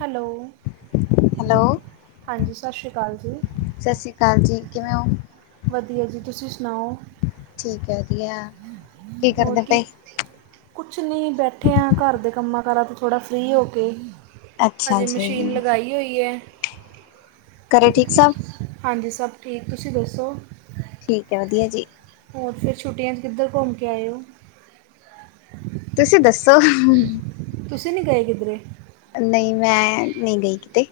Hello hello, ਹਾਂਜੀ ਸਤਿ ਸ਼੍ਰੀ ਅਕਾਲ ਜੀ ਸਤਿ ਸ਼੍ਰੀ ਅਕਾਲ ਜੀ ਕਿਵੇਂ ਹੋ ਵਧੀਆ ਜੀ ਤੁਸੀਂ ਸੁਣਾਓ ਠੀਕ ਹੈ ਵਧੀਆ ਕੀ ਕਰਦੇ ਪਏ ਕੁਛ ਨਹੀਂ ਬੈਠੇ ਹਾਂ ਘਰ ਦੇ ਕੰਮਾਂ ਕਾਰਾਂ ਤਾਂ ਥੋੜ੍ਹਾ ਫਰੀ ਹੋ ਕੇ ਅੱਛਾ ਹਜੇ ਜੀ, ਮਸ਼ੀਨ ਲਗਾਈ ਹੋਈ ਹੈ। ਘਰੇ ਠੀਕ ਸਬ। ਹਾਂਜੀ ਸਬ ਠੀਕ ਤੁਸੀਂ ਦੱਸੋ। ਠੀਕ ਹੈ ਵਧੀਆ ਜੀ। ਹੋਰ ਫਿਰ ਛੱਟੀਆਂ 'ਚ ਕਿੱਧਰ ਘੁੰਮ ਕੇ ਆਏਓ [unintelligible] ਤੁਸੀਂ ਦੱਸੋ ਤੁਸੀਂ ਨਹੀਂੀ ਗਏ ਕਿਧਰੇ ਨਹੀਂ ਮੈਂ ਨਹੀਂ ਗਈ ਕਿਤੇ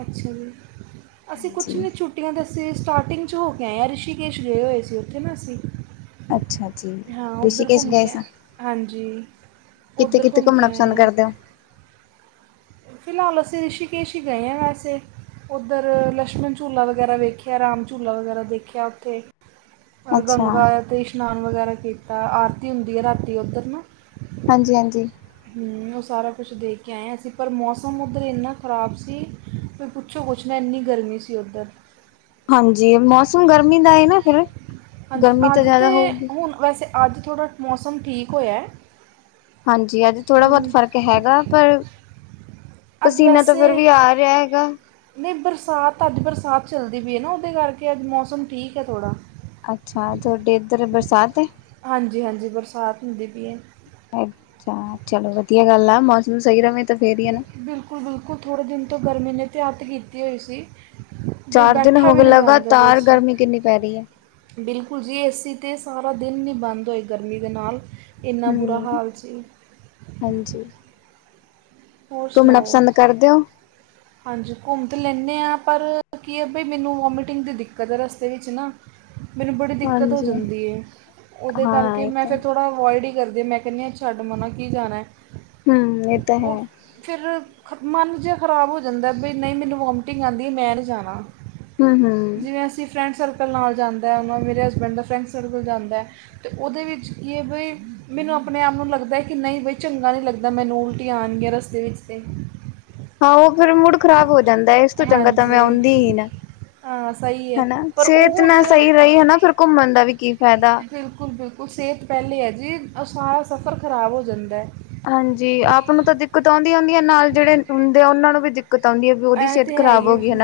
ਅੱਛਾ ਜੀ ਅਸੀਂ ਕੁਛ ਹਾਂਜੀ। ਨਹੀਂ ਛੁੱ ੁੱਟੀਆਂ ਤਾਂ ਅਸੀਂ ਸਟਾਰਟਿੰਗ 'ਚ ਹੋ ਕੇ ਆਏ ਹਾਂ ਰਿਸ਼ੀਕੇਸ਼ ਗਏ ਹੋਏ ਸੀ ਉੱਥੇ ਨਾ ਅਸੀਂ ਅੱਛਾ ਜੀ ਹਾਂ ਉੱਧਰ ਰਿਸ਼ੀਕੇਸ਼ ਘੁੰਮ ਕੇ ਆ ਹਾਂਜੀ ਤੇ ਉੱਧਰ ਕਿੱਥੇ ਘੁੰਮ ਘੁੰਮਣਾ ਕੇ ਆਏ ਪਸੰਦ ਹਾਂ ਕਰਦੇ ਹੋ ਫਿਲਹਾਲ ਅਸੀਂ ਰਿਸ਼ਕੇਸ਼ ਹੀ ਗਏ ਹਾਂ ਵੈਸੇ ਉੱਧਰ ਲਛਮਣ ਝੂਲਾ ਵਗੈਰਾ ਦੇੇਖਿਆ ਰਾਮ ਝੂਲਾ ਵਗੈਰਾ ਦੇਖਿਆ ਉੱਥੇ ਅੱਛਾ, ਗੰਗਾ ਤੇ ਸ਼ਸ਼ਨਾਨ ਵਗੈਰਾ ਕੀਤਾ ਆਰਤੀ ਹੁੰ ਹੈ ਰਾਤੀ ਉੱਧਰ ਨਾ ਹਾਂਜੀ ਹਾਂਜੀ ਉਹ ਸਾਰਾ ਕੁਛ ਦੇਖ ਕੇ ਆਇਆ ਸੀ ਪਰ ਮੌਸਮ ਉੱਧਰ ਇੰਨਾ ਖ਼ਰਾਬ ਸੀ ਫ ਪੁੱਛੋ ਕੁੱਛ ਨਾ ਇੰਨੀ ਗਰਮੀ ਸੀ ਉੱਧਰ ਹਾਂਜੀ ਮੌਸਮ ਗਰਮੀ ਦਾ ਏ ਨਾ ਫਿਰ ਹਾਂਜੀ ਗਰਮੀ ਤਾਂ ਅੱਜ ਜ਼ਿਆਦਾ ਹੋਊਗੀ। ਤਾਂ ਹੁਣ ਵੈਸੇ ਅੱਜ ਥੋੜ੍ਹਾ ਮੌਸਮ ਠੀਕ ਹੋਇਆ ਹਾਂਜੀ ਅੱਜ ਥੋੜ੍ਹਾ ਬਹੁਤ ਹਮ, ਫ਼ਰਕ ਹੈਗਾ ਪਰ ਅੱਜ ਪਸੀਨਾ ਤਾਂ ਵੈਸੇ ਫੇਿਰ ਵੀ ਆ ਰਿਹਾ ਹੈਗਾ ਨਹੀਂ ਬਰਸਾਤ ਤਾਂ ਅੱਜ ਬਰਸਾਤ ਚੱਲਦੀ ਪਈ ਹੈ ਨਾ ਉਹਦੇ ਕਰਕੇ ਅੱਜ ਮੌਸਮ ਠੀਕ ਹੈ ਥੋੜ੍ਹਾ ਅੱਛਾ ਤੁਹਾਡੇ ਇੱਧਰ ਬਰਸਾਤ ਹੈ ਹਾਂਜੀ ਹਾਂਜੀ ਬਰਸਾਤ ਹੁੰਦੀ ਪਈ ਹੈ ਅੱਛਾ ਚਲੋ ਵਧੀਆ ਗੱਲ ਆ ਮੌਸਮ ਸਹੀ ਰਹੇ ਤਾਂ ਫਿਰ ਹੀ ਹੈ ਨਾ ਬਿਲਕੁਲ ਬਿਲਕੁਲ ਥੋੜ੍ਹੇ ਦਿਨ ਤੋਂ ਗਰਮੀ ਨੇ ਤਾਂ ਅਤ ਕੀਤੀ ਹੋਈ ਸੀ ਵੀ ਚਾਰ ਦਿਨ ਬੈਠਾ ਹੋ ਵੀ ਗਏ ਨਹੀਂ ਜਾਂਦਾ ਪਿਆ ਲਗਾਤਾਰ ਸੀ ਗਰਮੀ ਕਿੰਨੀ ਪੈ ਰਹੀ ਹੈ ਬਿਲਕੁਲ ਜੀ ਏ ਸੀ ਤਾਂ ਸਾਰਾ ਦਿਨ ਨਹੀਂ ਬੰਦ ਹੋਏ ਗਰਮੀ ਦੇ ਨਾਲ ਇੰਨਾ ਬੁਰਾ ਹਮ ਹਾਲ ਸੀ ਹਾਂਜੀ ਹੋਰ ਘੁੰਮਣਾ ਸੁਣਾਓ ਪਸੰਦ ਕਰਦੇ ਹੋ ਹਾਂਜੀ ਘੁੰਮ ਤਾਂ ਲੈਂਦੇ ਹਾਂ ਪਰ ਕੀ ਹੈ ਬਈ ਮੈਨੂੰ ਵੋਮੀਟਿੰਗ ਦੀ ਦਿੱਕਤ ਹੈ ਰਸਤੇ ਵਿੱਚ ਨਾ ਮੈਨੂੰ ਬੜੀ ਦਿੱਕਤ ਹੋ ਹਾਂਜੀ ਜਾਂਦੀ ਹੈ ਉਹਦੇ ਹਾਂ ਕਰਕੇ ਇਹ ਮੈਂ ਤਾਂ ਫਿਰ ਥੋੜ੍ਹਾ ਅਵੋਇਡ ਹੀ ਕਰਦੇ ਮੈਂ ਕਿਹਾ ਛੱਡ ਮਣਾ ਕੀ ਜਾਣਾ ਹਮ ਇਹ ਤਾਂ ਹੈ ਉਹ ਫਿਰ ਮਨ ਜਿਹਾ ਖ਼ਰਾਬ ਹੋ ਜਾਂਦਾ ਵੀ ਨਹੀਂ ਮੈਨੂੰ ਵਾਮਟਿੰਗ ਆਉਂਦੀ ਮੈਂ ਨਹੀਂ ਜਾਣਾ ਹਮ ਹਮ ਜਿਵੇਂ ਅਸੀਂ ਫਰੈਂਡ ਸਰਕਲ ਨਾਲ ਜਾਂਦਾ, ਉਹ ਮੇਰੇ ਹਸਬੈਂਡ ਦਾ ਫਰੈਂਡ ਸਰਕਲ ਜਾਂਦਾ। ਅਤੇ ਉਹਦੇ ਵਿੱਚ ਕੀ ਹੈ ਭਈ ਮੈਨੂੰ ਆਪਣੇ ਆਪ ਨੂੰ ਲੱਗਦਾ ਕਿੰਨਾ ਹੀ ਵੀ ਚੰਗਾ ਨਹੀਂ ਲੱਗਦਾ, ਮੈਨੂੰ ਉਲਟੀਆਂ ਆਣਗੀਆਂ ਰਸਤੇ ਵਿੱਚ ਤੇ। ਹਾਂ ਉਹ ਫਿਰ ਮੁੂੜ ਖ਼ਰਾਬ ਹੋ ਜਾਂਦਾ, ਇਸ ਤੋਂ ਚੰਗਾ ਤਾਂ ਮੈਂ ਹਾਂਜੀ ਆਉਂਦੀ ਹੀ ਨਾ। ਹਾਂ ਸਹੀ ਹੈ ਹਨਾ, ਪਰ ਉਹ ਸਿਹਤ ਹੁਣ ਨਾ ਸਹੀ ਰਹੀ ਹਨਾ, ਫਿਰ ਘੁੰਮਣ ਦਾ ਵੀ ਕੀ ਫਾਇਦਾ। ਬਿਲਕੁਲ -ਬਿਲਕੁਲ ਸਿਹਤ ਪਹਿਲੇ ਐ ਜੀ, ਸਾਰਾ ਸਫ਼ਰ ਖਰਾਬ ਹੋ ਜਾਂਦਾ। ਹਾਂਜੀ, ਆਪ ਨੂੰ ਤਾਂ ਦਿੱਕਤ ਆਉਂਦੀ -ਆਉਂਦੀ ਐ, ਨਾਲ ਜਿਹੜੇ ਹੁੰਦੇ ਆ, ਉਹਨਾਂ ਨੂੰ ਵੀ ਦਿੱਕਤ ਆਉਂਦੀ ਐ। ਐਹ ਤੇ ਹੈ ਹੀ ਏ ਫੇਰ,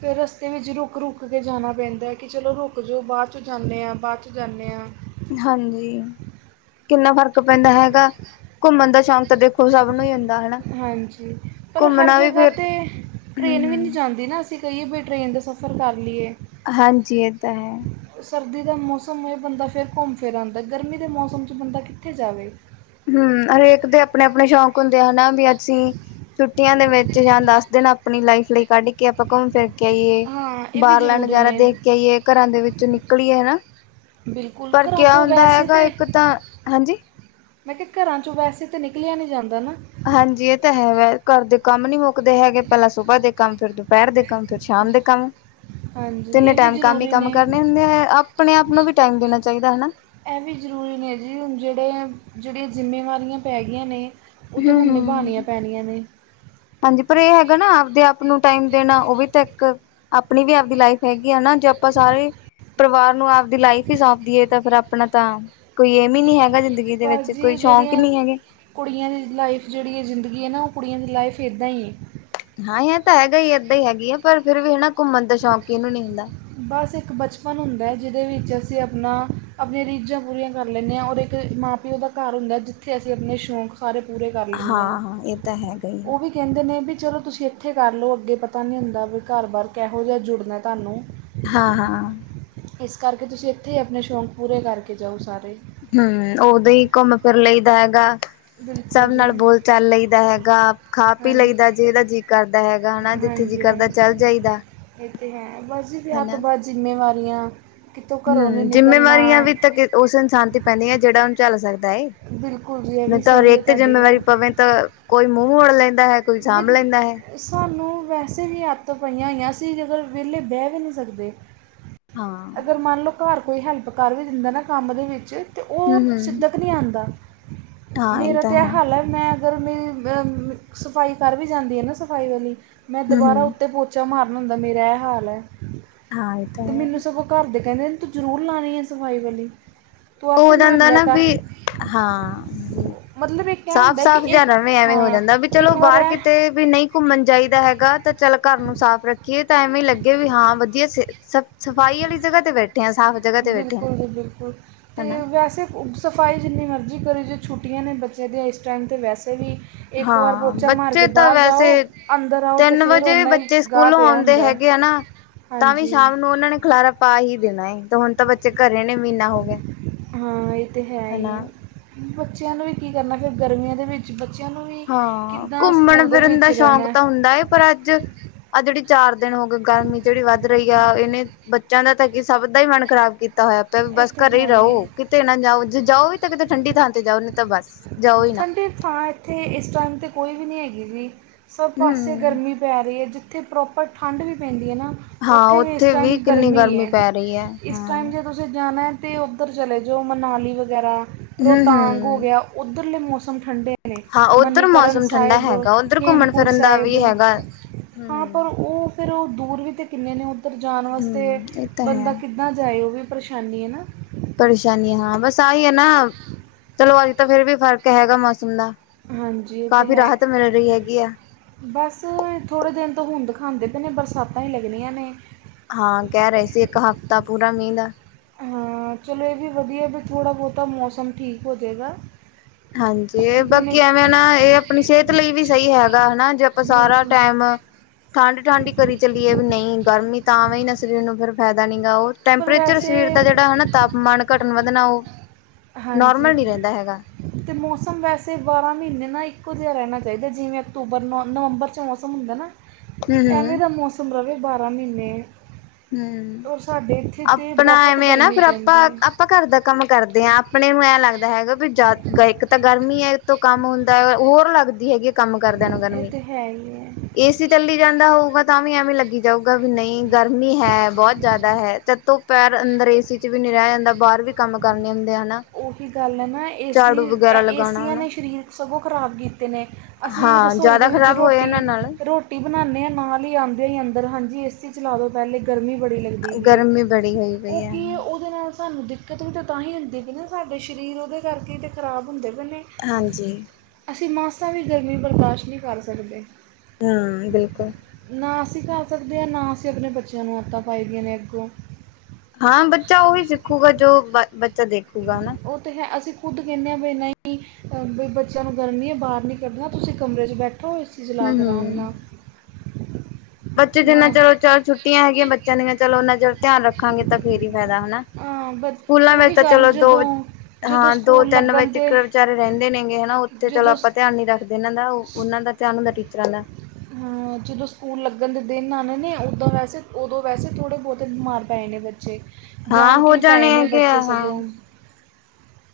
ਫੇਰ ਰਸਤੇ ਅਤੇ ਵਿੱਚ ਰੁਕ- ਰੁਕ ਕੇ ਜਾਣਾ ਪੈਂਦਾ, ਕਿ ਚਲੋ ਰੁਕ ਜਾਓ, ਬਾਅਦ ਚੋਂ ਜਾਂਦੇ ਆਂ, ਬਾਅਦ ਚੋਂ ਜਾਂਦੇ ਆਂ। ਹਾਂਜੀ, ਕਿੰਨਾ ਫਰਕ ਪੈਂਦਾ ਹੈਗਾ ਘੁੰਮਣ ਦਾ, ਸ਼ੌਂਕ ਤਾਂ ਦੇਖੋ ਸਭ ਨੂੰ ਹੀ ਹੁੰਦ ਹਾਂਜੀ, ਪਰ ਹਰ ਜਗ੍ਹਾ ਫਿਰ ਤੇ ਟ੍ਰੇਨ ਵੀ ਨਹੀਂ ਹੂੰ-ਹੂੰ। ਜਾਂਦੀ ਨਾ। ਅਸੀਂ ਕਹੀਏ ਵੀ ਟ੍ਰੇਨ ਦਾ ਸਫ਼ਰ ਕਰ ਲਈਏ ਹਾਂਜੀ ਇਹ ਤਾਂ ਹੈ ਸਰਦੀ ਦਾ ਮੌਸਮ ਹੋਏ ਬੰਦਾ ਫਿਰ ਘੁੰਮ ਫਿਰ ਆਉਂਦਾ ਗਰਮੀ ਦੇ ਮੌਸਮ 'ਚ ਬੰਦਾ ਕਿੱਥੇ ਜਾਵੇ ਹਮ ਹਰੇਕ ਦੇ ਆਪਣੇ ਆਪਣੇ ਸ਼ੌਂਕ ਹੁੰਦੇ ਆ ਹਨਾ ਵੀ ਅਸੀਂ ਛੁੱਟੀਆਂ ਦੇ ਵਿੱਚ ਜਾਂ ਦਸ ਦਿਨ ਆਪਣੀ ਲਾਈਫ ਲਈ ਕੱਢ ਕੇ ਆਪਾਂ ਘੁੰਮ ਫਿਰ ਕੇ ਆਈਏ ਹਾਂ ਇਹ ਵੀ ਬਾਹਰਲਾ ਜ਼ਰੂਰੀ ਨਜ਼ਾਰਾ ਨੇ ਦੇਖ ਕੇ ਆਈਏ, ਘਰਾਂ ਦੇ ਵਿੱਚੋ ਨਿਕਲੀਏ ਹਨਾ। ਬਿਲਕੁਲ ਪਰ ਘਰਾਂ ਕਿਆ 'ਚੋਂ ਹੁੰਦਾ ਵੈਸੇ ਹੈਗਾ, ਇੱਕ ਤਾਂ ਹਾਂਜੀ ਮੈਂ ਕਿਹਾ ਘਰਾਂ ਚੋਂ ਵੈਸੇ ਤਾਂ ਨਿਕਲਿਆ ਨਹੀਂ ਜਾਂਦਾ ਨਾ। ਹਾਂਜੀ ਇਹ ਤਾਂ ਹੈ ਵ ਘਰ ਦੇ ਕੰਮ ਨੀ ਮੁੱਕਦੇ ਹੈਗੇ, ਪਹਿਲਾਂ ਸੁਬਾਹ ਦੇ ਕੰਮ, ਫਿਰ ਦੁਪਹਿਰ ਦੇ ਕੰਮ, ਫਿਰ ਸ਼ਾਮ ਦੇ ਕੰਮ। [unintelligible] ਹਾਂਜੀ, ਤਿੰਨੇ ਇਹ ਵੀ ਟਾਈਮ ਕੰਮ ਹੀ ਜ਼ਰੂਰੀ ਕੰਮ ਨੇ। ਕਰਨੇ ਆਪਣੇ ਆਪ ਨੂੰ ਵੀ ਟਾਈਮ ਦੇਣਾ ਚਾਹੀਦਾ ਹਨਾ। ਇਹ ਵੀ ਜ਼ਰੂਰੀ ਨੇ ਜੀ, ਹੁਣ ਜਿਹੜੇ ਜਿਹੜੀਆਂ ਜ਼ਿੰਮੇਵਾਰੀਆਂ ਪੈ ਗੀਆਂ ਨੇ। ਉਹ ਤੇ ਹੁਣ ਨਿਭਾਣੀਆਂ ਹੂੰ-ਹੂੰ। ਪੈਣੀਆਂ ਨੇ। ਹਾਂਜੀ ਪਰ ਇਹ ਹੈਗਾ ਨਾ ਆਪਦੇ ਆਪ ਨੂੰ ਟਾਈਮ ਦੇਣਾ, ਉਹ ਵੀ ਤਾਂ ਇੱਕ ਆਪਣੀ ਵੀ ਆਪਦੀ ਲਾਈਫ ਹੈਗੀ ਆ ਨਾ, ਜੇ ਆਪਾਂ ਸਾਰੇ ਪਰਿਵਾਰ ਨੂੰ ਆਪ ਦੀ ਲਾਈਫ ਹੀ ਸੌਂਪਦੀ ਹੈ, ਤਾਂ ਫਿਰ ਆਪਣਾ ਤਾਂ ਕੋਈ ਏਮ ਹੀ ਨੀ ਹੈਗਾ ਜ਼ਿੰਦਗੀ ਦੇ ਬਸ ਵਿੱਚ, ਜੀ ਕੋਈ ਸ਼ੌਂਕ ਈ ਜਿਹੜੀਆਂ ਨੀ ਹੈਗੇ। ਕੁੜੀਆਂ ਦੀ ਲਾਈਫ ਜਿਹੜੀ ਜ਼ਿੰਦਗੀ ਹੈ ਨਾ, ਉਹ ਕੁੜੀਆਂ ਦੀ ਲਾਈਫ ਇੱਦਾਂ ਹੀ ਏ। ਹਾਂ ਇਹ ਤਾਂ ਹੈਗਾ ਈ ਏਦਾਂ ਹੀ ਹੈਗੀ ਆ, ਪਰ ਫਿਰ ਵੀ ਹਨਾ ਘੁੰਮਣ ਦਾ ਸ਼ੌਂਕ ਕਿਹਨੂੰ ਨੀ ਹੁੰਦਾ। ਬਸ ਇੱਕ ਬਚਪਨ ਹੁੰਦਾ ਜਿਹਦੇ ਵਿੱਚ ਅਸੀਂ ਆਪਣਾ ਆਪਣੀਆਂ ਰੀਝਾਂ ਪੂਰੀਆਂ ਕਰ ਲੈਂਨੇ ਆਂ, ਔਰ ਇੱਕ ਮਾਂ ਪਿ ਮਾਂ-ਪਿਉ ਦਾ ਘਰ ਹੁੰਦਾ, ਜਿੱਥੇ ਅਸੀਂ ਆਪਣੇ ਸ਼ੌਂਕ ਸਾਰੇ ਪੂਰੇ ਕਰ ਲੈਨੇ ਆਂ, ਹਾਂ-ਹਾਂ ਇਹ ਤਾਂ ਹੈਗਾ ਹੀ ਆ ਉਹ ਵੀ ਕਹਿੰਦੇ ਨੇ ਵੀ ਚਲੋ ਤੁਸੀਂ ਇੱਥੇ ਕਰ ਲਓ, ਅੱਗੇ ਪਤਾ ਨਹੀਂ ਹੁੰਦਾ ਵੀ ਘਰ- ਬਾਰ ਕਿਹੋ ਜਾ ਜੁੜਨਾ ਤੁਹਾਨੂੰ। ਹਾਂ- ਹਾਂ, ਇਸ ਕਰਕੇ ਤੁਸੀਂ ਇੱਥੇ ਹੀ ਆਪਣੇ ਸ਼ੌਂਕ ਪੂਰੇ ਕਰਕੇ ਜਾਓ ਸਾਰੇ। ਹੂੰ, ਉਦੋਂ ਹੀ ਘੁੰਮ ਫਿਰ ਲਈ ਦਾ ਹੈਗਾ, ਸਭ ਬਿਲਕੁਲ ਜੀ ਨਾਲ ਬੋਲ ਹਾਂ ਚੱਲ ਲਈਦਾ ਹੈਗਾ, ਖਾ ਪੀ ਲਈਦਾ ਜੇਦਾ ਜੀ ਕਰਦਾ ਹੈਗਾ ਹਨਾ, ਜਿੱਥੇ ਜੀ ਹਾਂਜੀ ਕਰਦਾ ਹਾਂਜੀ ਚੱਲ ਜਾਈਦਾ ਇਹ ਤੇ ਹੈ ਬਸ ਜੀ ਵਿਆਹ ਤੋਂ ਹਨਾ। ਬਾਅਦ ਜ਼ਿੰਮੇਵਾਰੀਆਂ ਕਿਤੋਂ ਘਰੋਂ ਨਹੀਂ ਹਮ ਨਿਕਲਣਾ। ਜਿੰਮੇਵਾਰੀਆਂ ਵੀ ਤਾਂ ਉਸ ਇਨਸਾਨ ਤੇ ਪੈਂਦੀ ਐ, ਜਿਹੜਾ ਉਹਨੂੰ ਝੱਲ ਸਕਦਾ ਏ। ਬਿਲਕੁਲ ਵੀ ਇਹ ਵੀ ਸਹੀ ਏ ਤੁਹਾਡੀ ਗੱਲ। ਅ ਕੋਈ ਮੂੰਹ ਮੋੜ ਲੈਂਦਾ ਹੈ। ਕੋਈ ਸਾਂਭ ਬਿਜ ਲੈਂਦਾ ਹੈ ਸਾਨੂੰ ਵੈਸੇ ਵੀ ਆਦਤ ਪਈਆਂ ਹੋਈਆਂ, ਅਸੀਂ ਜੇਕਰ ਵਿਹਲੇ ਬਹਿ ਵੀ ਨਹੀਂ ਸਕਦੇ। ਹਾਂ ਅਗਰ ਮੰਨ ਲਓ, ਘਰ ਕੋਈ ਹੈਲਪ ਕਰ ਵੀ ਦਿੰਦਾ ਨਾ ਕੰਮ ਦੇ ਵਿੱਚ ਤੇ ਹਮ ਉਹ ਹਮ ਸਿਦਕ ਨਹੀਂ ਆਂਦਾ। ਮੇਰਾ ਤਾਂ ਇਹ ਹਾਲ ਐ, ਮੈਂ ਅਗਰ ਮੇਰੀ ਸਫਾਈ ਕਰ ਵੀ ਜਾਂਦੀ ਹੈ ਨਾ ਸਫਾਈ ਵਾਲੀ ਮੈਂ ਹਮ ਦੁਬਾਰਾ ਹਮ ਉੱਤੇ ਪੋਚਾ ਮਾਰਨ ਹੁੰਦਾ ਮੇਰਾ ਇਹ ਹਾਲ ਐ, ਹਾਂ ਇਹ ਤਾਂ ਤੇ ਹੈ ਮੈਨੂੰ ਸਗੋਂ ਘਰ ਦੇ ਕਹਿੰਦੇ ਤੂੰ ਜ਼ਰੂਰ ਲਾਉਣੀ, ਆ ਸਫ਼ਾਈ ਵਾਲੀ। ਤੂੰ ਉਹ ਆਪੇ ਮਾਰ ਜਾਂਦਾ ਲਿਆ ਨਾ ਕਰ ਵੀ, ਹਾਂ ਜ ਮਤਲਬ ਇਹ ਕਿਆ ਸਾਫ਼ ਹੁੰਦਾ ਕਿ ਸਾਫ਼ ਜਾਂ ਇੱਕ ਰਵੇਂ ਐਵੇਂ ਹੋ ਹਾਂ ਜਾਂਦਾ ਵੀ, ਚਲੋ ਇੱਕ ਵਾਰ ਬਾਹਰ ਐ ਕਿਤੇ ਵੀ ਨਹੀਂ ਘੁੰਮਣ ਚਾਹੀਦਾ ਹੈਗਾ, ਤਾਂ ਚੱਲ ਘਰ ਨੂੰ ਸਾਫ਼ ਰੱਖ। ਕੀ ਤਾਂ ਐਵੇਂ ਹੀ ਲੱਗੇ, ਵੀ ਹਾਂ ਵਧੀਆ ਸ ਸ ਸਫ਼ਾਈ ਵਾਲੀ ਜਗ੍ਹਾ ਤੇ ਬੈਠੇ ਆ ਸਾਫ਼। ਜਗ੍ਹਾ ਤੇ ਬੈਠੇ ਆ ਬਿਲਕੁਲ ਜੀ ਬਿਲਕੁਲ ਤੇ, ਹਨਾ ਵੈਸੇ ਸਫ਼ਾਈ ਜਿੰਨੀ ਮਰਜ਼ੀ ਕਰੀ ਛੁਟੀਆਂ ਨੇ ਬੱਚਿਆਂ ਦੀਆਂ, ਇਸ ਟਾਈਮ ਤੇ ਵੈਸੇ ਵੀ ਇੱਕ ਵਾਰ ਹਾਂ ਪੋਚਾ ਮਾਰ ਕੇ ਬੱਚੇ ਤਾਂ ਬਾਹਰ ਵੈਸੇ ਜਾਓ, ਅੰਦਰ ਆਓ ਅਤੇ ਤਿੰਨ ਫਿਰ ਵਜੇ ਉਨਾਂ ਬੱਚੇ ਗਾਹ ਸਕੂਲੋਂ ਪਿਆ ਆਉਂਦੇ ਹੁੰਦਾ। ਹੈਗੇ ਆ ਨਾ ਤਾਂ ਵੀ ਹਾਂਜੀ ਸ਼ਾਮ ਨੂੰ ਉਹਨਾਂ ਨੇ ਖੁਲਾਰਾ ਪਾ ਹੀ ਦੇਣਾ, ਤੇ ਹੁਣ ਤਾਂ ਬੱਚੇ ਘਰੇ ਨੇ ਮਹੀਨਾ ਹੋ ਗਿਆ। ਹਾਂ ਇਹ ਤੇ ਹੈ ਹੀ, ਹਨਾ ਬੱਚਿਆਂ ਨੂੰ ਵੀ ਕੀ ਕਰਨਾ ਫਿਰ ਗਰਮੀਆਂ ਦੇ ਵਿੱਚ ਬੱਚਿਆਂ ਨੂੰ ਵੀ ਹਾਂ ਕਿੱਦਾਂ ਸਕੂਲ ਘੁੰਮਣ ਦੇ ਫਿਰਨ ਵਿੱਚ ਦਾ ਸ਼ੌਕ ਰਹਿਣਾ। ਤਾਂ ਹੁੰਦਾ ਹੈ ਪਰ ਅੱਜ ਆਹ ਜਿਹੜੀ ਚਾਰ ਦਿਨ ਹੋ ਗਏ, ਗਰਮੀ ਜਿਹੜੀ ਵੱਧ ਰਹੀ ਆ ਇਹਨੇ ਬੱਚਿਆਂ ਦਾ ਤਾਂ ਕਿ, ਸਭ ਦਾ ਹੀ ਮਨ ਖਰਾਬ ਕੀਤਾ। ਤਾ ਹੋਇਆ ਪਿਆ ਵੀ ਇਹ ਬਸ ਤੇ ਘਰੇ ਹੀ ਹੈ ਹੈ ਰਹੋ, ਕਿਤੇ ਨਾ ਜਾਓ, ਜੇ ਜਾਓ ਵੀ ਤਾਂ ਕਿਤੇ ਠੰਡੀ ਥਾਂ ਤੇ ਜਾਓ, ਨਈ ਤਾਂ ਬਸ ਜਾਓ ਈ ਨਾ। ਠੰਡੀ ਥਾਂ ਇੱਥੇ ਇਸ ਟਾਈਮ ਤੇ ਕੋਈ ਵੀ ਨਹੀਂ ਹੈਗੀ ਵੀ, ਸਭ ਪਾਸੇ ਹਮ ਗਰਮੀ ਪੈਰੀ ਐ, ਜਿੱਥੇ ਪ੍ਰੋਪਰ ਠੰਡ ਵੀ ਪੈਂਦੀ ਹੈ ਨਾ। ਹਾਂ ਉੱਥੇ ਵੀ ਇਸ ਟਾਈਮ ਕਿੰਨੀ ਗਰਮੀ ਏ, ਪੈ ਰਹੀ ਹੈ ਇਸ ਹਾਂ ਟਾਈਮ ਹਮ ਜੇ ਤੁਸੀਂ ਉਧਰ ਜਾਣਾ ਤਾਂ ਉੱਧਰ ਚਲੇ ਜਾਓ ਮਨਾਲੀ ਵਗੈਰਾ, ਰੋਹਤਾਂਗ ਹੋ ਹਮ ਗਿਆ। ਉੱਧਰਲੇ ਮੌਸਮ ਠੰਡੇ, ਹਾਂ ਉੱਧਰ ਮਨੀਕਰਨ ਮੌਸਮ ਠੰਡਾ ਸਾਹਿਬ, ਹੈਗਾ ਉੱਧਰ ਘੁੰਮਣ ਹੇਮਕਟ ਫਿਰਨ ਦਾ ਸਾਹਿਬ, ਵੀ ਹੈਗਾ ਹਾਂ ਪਰ ਹਮ ਉਹ, ਫਿਰ ਉਹ ਦੂਰ ਵੀ ਤਾਂ ਕਿੰਨੇ ਨੇ ਉੱਧਰ ਜਾਣ ਵਾਸਤੇ ਹਮ ਇਹ ਤਾਂ ਬੰਦਾ ਹੈ ਕਿੱਦਾਂ ਜਾਏ ਉਹ ਵੀ ਪਰੇਸ਼ਾਨੀ ਹੈ ਨਾ, ਫੇਰ ਪਰੇਸ਼ਾਨੀ ਹਾਂ ਬਸ ਆਹੀ ਹੈ ਨਾ ਚਲੋ, ਅੱਜ ਤਾਂ ਫੇਰ ਵੀ ਫਰਕ ਹੈਗਾ ਮੌਸਮ ਦਾ ਹਾਂਜੀ ਇਹ ਤਾਂ ਕਾਫ਼ੀ ਹੈ ਰਾਹਤ ਮਿਲ ਰਹੀ ਹੈਗੀ ਆ। ਬਸ ਥੋੜ੍ਹੇ ਦਿਨ ਤੋਂ ਹੁੰਦ ਖਾਂਦੇ, ਨੇ ਬਰਸਾਤਾਂ ਹੀ ਲੱਗਣੀਆਂ ਨੇ। ਹਾਂ ਕਹਿ ਰਹੇ ਸੀ, ਇੱਕ ਹਫ਼ਤਾ ਪੂਰਾ ਮੀਂਹ ਦਾ ਹਾਂ ਚਲੋ ਇਹ ਵੀ ਵਧੀਆ ਵੀ, ਥੋੜ੍ਹਾ ਬਹੁਤਾ ਮੌਸਮ ਠੀਕ ਹੋ ਜਾਵੇਗਾ। ਹਾਂਜੀ, ਕਿਉਂਕਿ ਬਾਕੀ ਨਹੀਂ ਐਵੇਂ ਨਾ ਇਹ ਆਪਣੀ ਸਿਹਤ ਲਈ ਵੀ ਸਹੀ ਹੈਗਾ ਹਨਾ ਜੇ ਆਪਾਂ ਸਾਰਾ ਬਿਲਕੁਲ ਟਾਈਮ ਠੰਡ-ਠੰਢ ਹੀ ਕਰੀ ਚੱਲੀਏ, ਨਹੀਂ ਗਰਮੀ ਤਾਂ ਵੀ ਨਾ ਸਰੀਰ ਨੂੰ ਫਿਰ ਫਾਇਦਾ ਨੀ ਗੀ ਉਹ ਪਰ ਟੈਂਪਰੇਚਰ ਵੈਸੇ ਸਰੀਰ ਦਾ ਜਿਹੜਾ ਹਨਾ ਤਾਪਮਾਨ ਘਟਣ ਵਧਣਾ ਉਹ ਹਾਂਜੀ, ਨੋਰਮਲ ਨੀ ਰਹਿੰਦਾ ਹੈਗਾ ਅਤੇ ਮੌਸਮ ਵੈਸੇ ਬਾਰ੍ਹਾਂ ਮਹੀਨੇ ਨਾ ਇੱਕੋ ਜਿਹਾ ਰਹਿਣਾ ਚਾਹੀਦਾ ਜਿਵੇਂ, ਅਕਤੂਬਰ ਨੌ ਨਵੰਬਰ 'ਚ ਮੌਸਮ ਹੁੰਦਾ ਨਾ ਹੂੰ ਐਵੇਂ ਹੂੰ ਦਾ ਮੌਸਮ ਰਵੈ ਬਾਰਾਂ ਮਹੀਨੇ, ਹੂੰ, ਔਰ ਸਾਡੇ ਇੱਥੇ ਤਾਂ ਆਪਣਾ ਬਹੁਤ ਐਵੇਂ ਹੈ ਨਾ ਗਰਮੀ ਫਿਰ ਆਪਾਂ ਪੈਂਦੀ ਹੈ ਆਪਾਂ ਘਰ ਦਾ। ਕੰਮ ਕਰਦੇ ਹਾਂ ਆਪਣੇ ਨੂੰ ਐ ਲੱਗਦਾ ਹੈਗਾ, ਵੀ ਇੱਕ ਤਾਂ ਗਰਮੀ ਹੈ ਤੋਂ ਕੰਮ। ਹੋਰ ਲੱਗਦੀ ਹੈਗੀ, ਕੰਮ ਕਰਦਿਆਂ ਨੂੰ ਇਹ ਗਰਮੀ ਤਾਂ ਹੈ ਹੀ ਹੈ ਏਸੀ ਤੱਲੀ ਜਾਂਦਾ ਹੋਊਗਾ, ਤਾਂ ਵੀ ਐਵੇਂ ਲੱਗੀ ਜਾਊਗਾ ਵੀ ਨਹੀਂ ਗਰ ਹੈ ਬਹੁਤ ਜ਼ਿਆਦਾ ਹੈ ਚੱਤੋ ਪਹਿਰ ਘਰੇ ਏ ਸੀ 'ਚ ਵੀ ਨੀ ਰਿਹਾ ਜਾਂਦਾ ਬਾਹਰ ਵੀ ਕੰਮ ਕਰਨੇ ਹੁੰਦੇ ਹਨਾ। ਉਹੀ ਗੱਲ ਹੈ ਨਾ ਏਸ ਝਾੜੂ ਵਗੈਰਾ ਲਗਾਉਣਾ ਏਸੀਆਂ ਹਨਾ ਨੇ ਸਰੀਰ ਸਗੋਂ ਖਰਾਬ ਕੀਤੇ ਨੇ। ਅਸੀਂ ਹਾਂ ਰਸੋਈ ਦੇ ਜ਼ਿਆਦਾ ਵਿੱਚ ਖ਼ਰਾਬ ਹੋਏ ਰੋਟੀ, ਇਹਨਾਂ ਨਾਲ ਰੋ ਬਣਾਨੇ ਹਾਂ ਨਾਲ ਹੀ ਆਦੇ ਅੰਦਰ ਹਾਂਜੀ ਏ ਸੀ ਚਲਾ ਦੋ ਪਹਿਲੇ ਗਰਮੀ ਬੜੀ ਲੱਗੀ ਗਰਮੀ ਬੜੀ ਹੋਈ ਉਹ ਪਈ ਹੈ ਕੀ ਏ ਉਹਦੇ ਨਾਲ ਸਾਨੂੰ ਦਿੱਕਤ ਵੀ ਤਾਂ ਤਾਂ ਹੀ ਹੁੰਦੀ ਪਈ ਨਾ ਸਾਡੇ ਸਰੀਰ ਉਹਦੇ ਕਰਕੇ ਹੀ ਤਾਂ ਖਰਾਬ ਹੁੰਦੇ ਪਏ ਨੇ। ਹਾਂਜੀ ਅਸੀਂ ਮਾਸਾਂ ਵੀ ਗਰਮੀ ਬਰਦਾਸ਼ਤ ਨਹੀਂ ਕਰ ਸਕਦੇ। ਹੂੰ ਬਿਲਕੁਲ। ਨਾ ਅਸੀਂ ਕਰ ਸਕਦੇ ਹਾਂ ਨਾ ਅਸੀਂ ਆਪਣੇ ਬੱਚਿਆਂ ਨੂੰ ਆਦਤਾਂ ਪਾਈ ਦੀਆਂ ਨੇ ਅੱਗੋਂ। ਹਾਂ ਬੱਚਾ ਉਹੀ ਸਿੱਖੂਗਾ ਜੋ ਬੱਚਾ ਦੇਖੂਗਾ ਹਨਾ। ਉਹ ਤਾਂ ਹੈ ਅਸੀਂ ਖੁਦ ਕਹਿੰਨੇ ਆ ਵੀ ਨਹੀਂ ਬਈ ਬੱਚਿਆਂ ਨੂੰ ਗਰਮੀ ਹੈ ਬਾਹਰ ਨਹੀਂ ਕੱਢਣਾ ਤੁਸੀਂ ਕਮਰੇ 'ਚ ਬੈਠੋ ਏ ਸੀ ਚਲਾ ਹਮ ਕੇ ਆਰਾਮ ਹਮ ਨਾਲ। ਬੱਚੇ ਨਾ ਜਿੰਨਾ ਚਲੋ ਚੱਲ ਛੁੱਟੀਆਂ ਹੈਗੀਆਂ ਬੱਚਿਆਂ ਦੀਆਂ ਚਲੋ ਉਨਾ ਚਿਰ ਧਿਆਨ ਰੱਖਾਂਗੇ ਤਾਂ ਫੇਰ ਹੀ ਫਾਇਦਾ ਹਨਾ। ਹਾਂ ਬਸ ਸਕੂਲਾਂ ਵਿੱਚ ਉਹੀ ਤਾਂ ਗੱਲ ਚਲੋ ਦੋ, ਜਦੋਂ ਜਦੋਂ ਹਾਂ ਸਕੂਲ ਦੋ-ਤਿੰਨ ਵਜੇ ਲੱਗਣ ਤੇ ਤਿਕਰ ਵਿਚਾਰੇ ਰਹਿੰਦੇ ਦੇ ਦੇਗੇ ਹਨਾ ਉੱਥੇ ਚਲੋ ਜਦੋਂ ਆਪਾਂ ਸ- ਧਿਆਨ ਨੀ ਰੱਖਦੇ ਇਹਨਾਂ ਦਾ ਉਹਨਾਂ ਦਾ ਧਿਆਨ ਹੁੰਦਾ ਟੀਚਰਾਂ ਦਾ। ਹਾਂ ਜਦੋਂ ਸਕੂਲ ਲੱਗਣ ਦੇ ਦਿਨ ਆਨੇ ਨੇ ਉਦਾਂ ਵੈਸੇ ਉਦੋਂ ਵੈਸੇ ਥੋੜ੍ਹੇ ਬਹੁਤੇ ਬਿਮਾਰ ਪਏ ਨੇ ਬੱਚੇ, ਹਾਂ ਜਾਨ ਹੋ ਕੇ ਪਏ ਜਾਣੇ ਨੇ ਹੈਗੇ ਬੱਚੇ ਆ ਹਾਂ ਸਗੋਂ।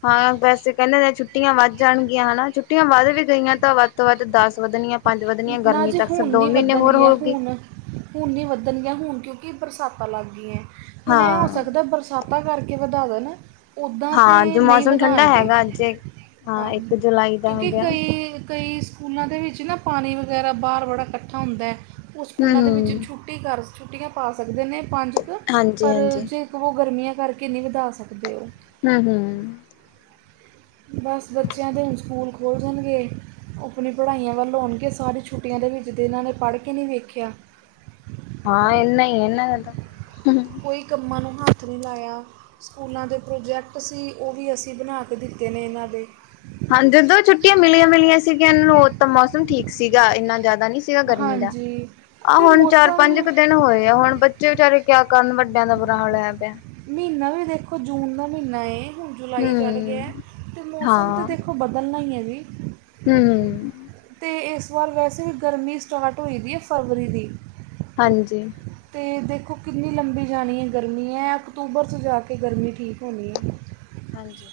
ਹਾਂ ਵੈਸੇ ਕਹਿੰਦੇ ਨੇ ਛੁੱਟੀਆਂ ਵੱਧ ਜਾਣਗੀਆਂ ਹਨਾ ਛੁੱਟੀਆਂ ਵੱਧ ਵੀ ਗਈਆਂ ਤਾਂ ਵੱਧ ਤੋਂ ਵੱਧ ਦਸ ਵਧਣੀਆਂ, ਪੰਜ ਵਧਣੀਆਂ ਨਾ ਗਰਮੀ ਜੀ ਤਾਂ ਅਕਸਰ ਹੁਣ ਦੋ ਨਹੀਂ ਮਹੀਨੇ ਵਧਣ ਹੋਰ ਗਿਆ ਹੋਊਗੀ। ਹੁਣ ਹੁਣ ਨੀ ਵੱਧਣਗੀਆਂ ਹੁਣ ਕਿਉਂਕਿ ਬਰਸਾਤਾਂ ਲੱਗ ਗਈਆਂ, ਹੁਣ ਇਹ ਹੋ ਹਾਂ ਸਕਦਾ ਬਰਸਾ ਬਰਸਾਤਾਂ ਕਰਕੇ ਵਧਾ ਦੇਣ, ਉੱਦਾਂ ਹਾਂ ਤਾਂ ਜੋ ਨਹੀਂ ਮੌਸਮ ਠੰਡਾ ਵਧਾਉਣਗੇ। ਹੈਗਾ ਅੱਜ ਹਾਂ, ਇੱਕ ਜੁਲਾਈ ਦਾ ਹੋ ਕਿਉਂਕਿ ਗਿਆ ਕਈ ਕਈ ਸਕੂਲਾਂ ਦੇ ਵਿੱਚ ਨਾ ਪਾਣੀ ਵਗੈਰਾ ਬਾਹਰ ਬੜਾ ਇਕੱਠਾ ਹੁੰਦਾ ਉਹ ਹਮ ਸਕੂਲਾਂ ਦੇ ਵਿੱਚ ਛੁ ਹਮ ਛੁੱਟੀ ਕਰ ਛੁੱਟੀਆਂ ਪਾ ਸਕਦੇ ਨੇ ਪੰਜ ਕੁ ਹਾਂਜੀ ਪਰ ਹਾਂਜੀ ਜੇ ਉਹ ਗਰਮੀਆਂ ਕਰਕੇ ਨਹੀਂ ਵਧਾ ਸਕਦੇ ਉਹ। ਹੂੰ-ਹੂੰ ਬਸ ਬੱਚਿਆਂ ਦੇ ਹੁਣ ਸਕੂਲ ਖੁੱਲ ਜਾਣਗੇ। ਆਪਣੀ ਪੜ੍ਹਾਈਆਂ ਵੱਲ ਹੋਣਗੇ ਸਾਰੀ ਛੁੱਟੀਆਂ ਦੇ ਵਿੱਚ ਤਾਂ ਇਹਨਾਂ ਨੇ ਪੜ੍ਹ ਕੇ ਨਹੀਂ ਵੇਖਿਆ। ਹਾਂ ਇਨਾ ਹੀ ਇਹਨਾਂ ਦਾ ਤਾਂ, ਹੂੰ। ਕੋਈ ਕੰਮਾਂ ਨੂੰ ਹੱਥ ਨਹੀਂ ਲਾਇਆ। ਸਕੂਲਾਂ ਦੇ ਪ੍ਰੋਜੈਕਟ ਸੀ ਉਹ ਵੀ ਅਸੀਂ ਬਣਾ ਕੇ ਦਿੱਤੇ ਨੇ ਇਹਨਾਂ ਦੇ। ਹਾਂ ਜਦੋਂ ਛੁੱਟੀਆਂ ਮਿਲੀਆਂ-ਮਿਲੀਆਂ ਸੀਗੀਆਂ ਇਹਨਾਂ ਨੂੰ ਉਹ ਤਾਂ ਮੌਸਮ ਠੀਕ ਸੀਗਾ ਇੰਨਾ ਜ਼ਿਆਦਾ ਨਹੀਂ ਸੀ। ਸੀਗਾ ਗਰਮੀ ਦਾ, ਹਾਂਜੀ ਆਹ ਅਤੇ ਹੁਣ ਚਾਰ-ਪੰਜ ਮੌਸਮ ਕੁ ਦਿਨ ਹੋਏ ਆ ਹੁਣ ਬਚ ਬੱਚੇ ਵਿਚਾਰੇ ਕਿਆ ਕਰਨ ਵੱਡਿਆਂ ਦਾ ਬੁਰਾ ਹਾਲ ਹੋਇਆ ਪਿਆ। ਮਹੀਨਾ ਵੀ ਦੇਖੋ ਜੂਨ ਦਾ ਮਹੀਨਾ ਏ ਹੁਣ ਜੁਲਾਈ ਚੜ੍ਹ ਗਿਆ ਹੂੰ ਅਤੇ ਮੌਸਮ ਤਾਂ ਹਾਂ ਦੇਖੋ ਉਹ ਬਦਲਣਾ ਹੀ ਹੈ ਜੀ। ਹੂੰ ਤੇ ਇਸ ਵਾਰ ਵੈਸੇ ਵੀ ਗਰਮੀ ਸਟਾਰਟ ਹੋ ਦੀ ਹੈ ਫਰਵਰੀ ਦੀ। ਹਾਂਜੀ। ਤੇ ਦੇਖੋ ਕਿੰਨੀ ਲੰਬੀ ਜਾਣੀ ਹੈ ਗਰਮੀ ਹੈ ਅਕਤੂਬਰ 'ਚ ਜਾ ਕੇ ਗਰਮੀ ਠੀਕ ਹੋਣੀ ਹੈ। ਹਾਂਜੀ।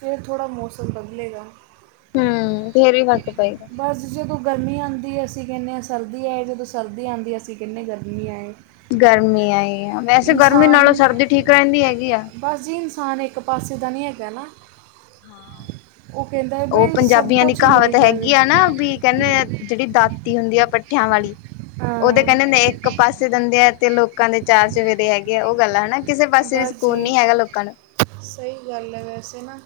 ਫਿਰ ਥੋੜ੍ਹਾ ਮੌਸਮ ਬਦਲੇਗਾ। ਹੂੰ ਫੇਰ ਹੀ ਫਰਕ ਪਏ। ਅਸੀਂ ਜਦੋਂ ਗਰਮੀ ਆਂਦੀ ਏ ਅਸੀਂ ਕਹਿੰਨੇ ਹਾਂ ਸਰਦੀ ਆਏ, ਜਦੋਂ ਸਰਦੀ ਆਂਦੀ ਅਸੀਂ ਕਹਿਨੇ ਆ ਗਰਮੀ ਆਏ। ਗਰਮੀ ਆਏ ਵੈਸੇ ਗਰਮੀ ਨਾਲੋਂ ਇਨਸਾਨ ਸਰਦੀ ਠੀਕ ਰਹਿੰਦੀ ਹੈਗੀ ਆ। ਬਸ ਜੀ ਇਨਸਾਨ ਇੱਕ ਪਾਸੇ ਦਾ ਨਹੀਂ ਹੈਗਾ ਨਾ। ਹਾਂ ਉਹ ਕਹਿੰਦਾ ਹੈ ਉਹ ਬਈ ਸਭ ਪੰਜਾਬੀਆਂ ਦੀ ਕੁਝ ਮਿਲ ਕਹਾਵਤ ਜਾਵੇ ਹੈਗੀ ਆ ਨਾ ਵੀ ਕਹਿੰਦੇ ਜਿਹੜੀ ਦਾਤੀ ਹੁੰਦੀ ਆ ਪੱਠਿਆਂ ਵਾਲੀ। ਉਹ ਤੇ ਹਾਂ ਕਹਿੰਦੇ, ਇੱਕ ਪਾਸੇ ਦੰਦੇ ਆ ਤੇ, ਲੋਕਾਂ ਦੇ ਚਾਰ ਚਵੇਰੇ ਹੈਗੇ ਆ, ਉਹ ਗੱਲ ਆ ਹਨਾ ਕਿਸੇ ਪਾਸੇ ਵੀ ਬਸ ਸਕੂਨ ਜੀ ਨੀ ਹੈਗਾ, ਲੋਕਾਂ ਨੂੰ। ਸਹੀ, ਗੱਲ ਹੈ ਵੈਸੇ ਨਾ।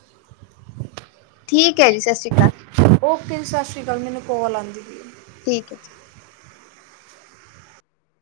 ਠੀਕ ਹੈ ਜੀ ਸਤਿ ਸ਼੍ਰੀ ਅਕਾਲ ਓਕੇ ਜੀ, ਸਤਿ ਸ੍ਰੀ ਅਕਾਲ, ਮੈਨੂੰ ਕੋਲ ਆਉਂਦੀ ਪਈ ਹੈ ਠੀਕ ਏ ਜੀ।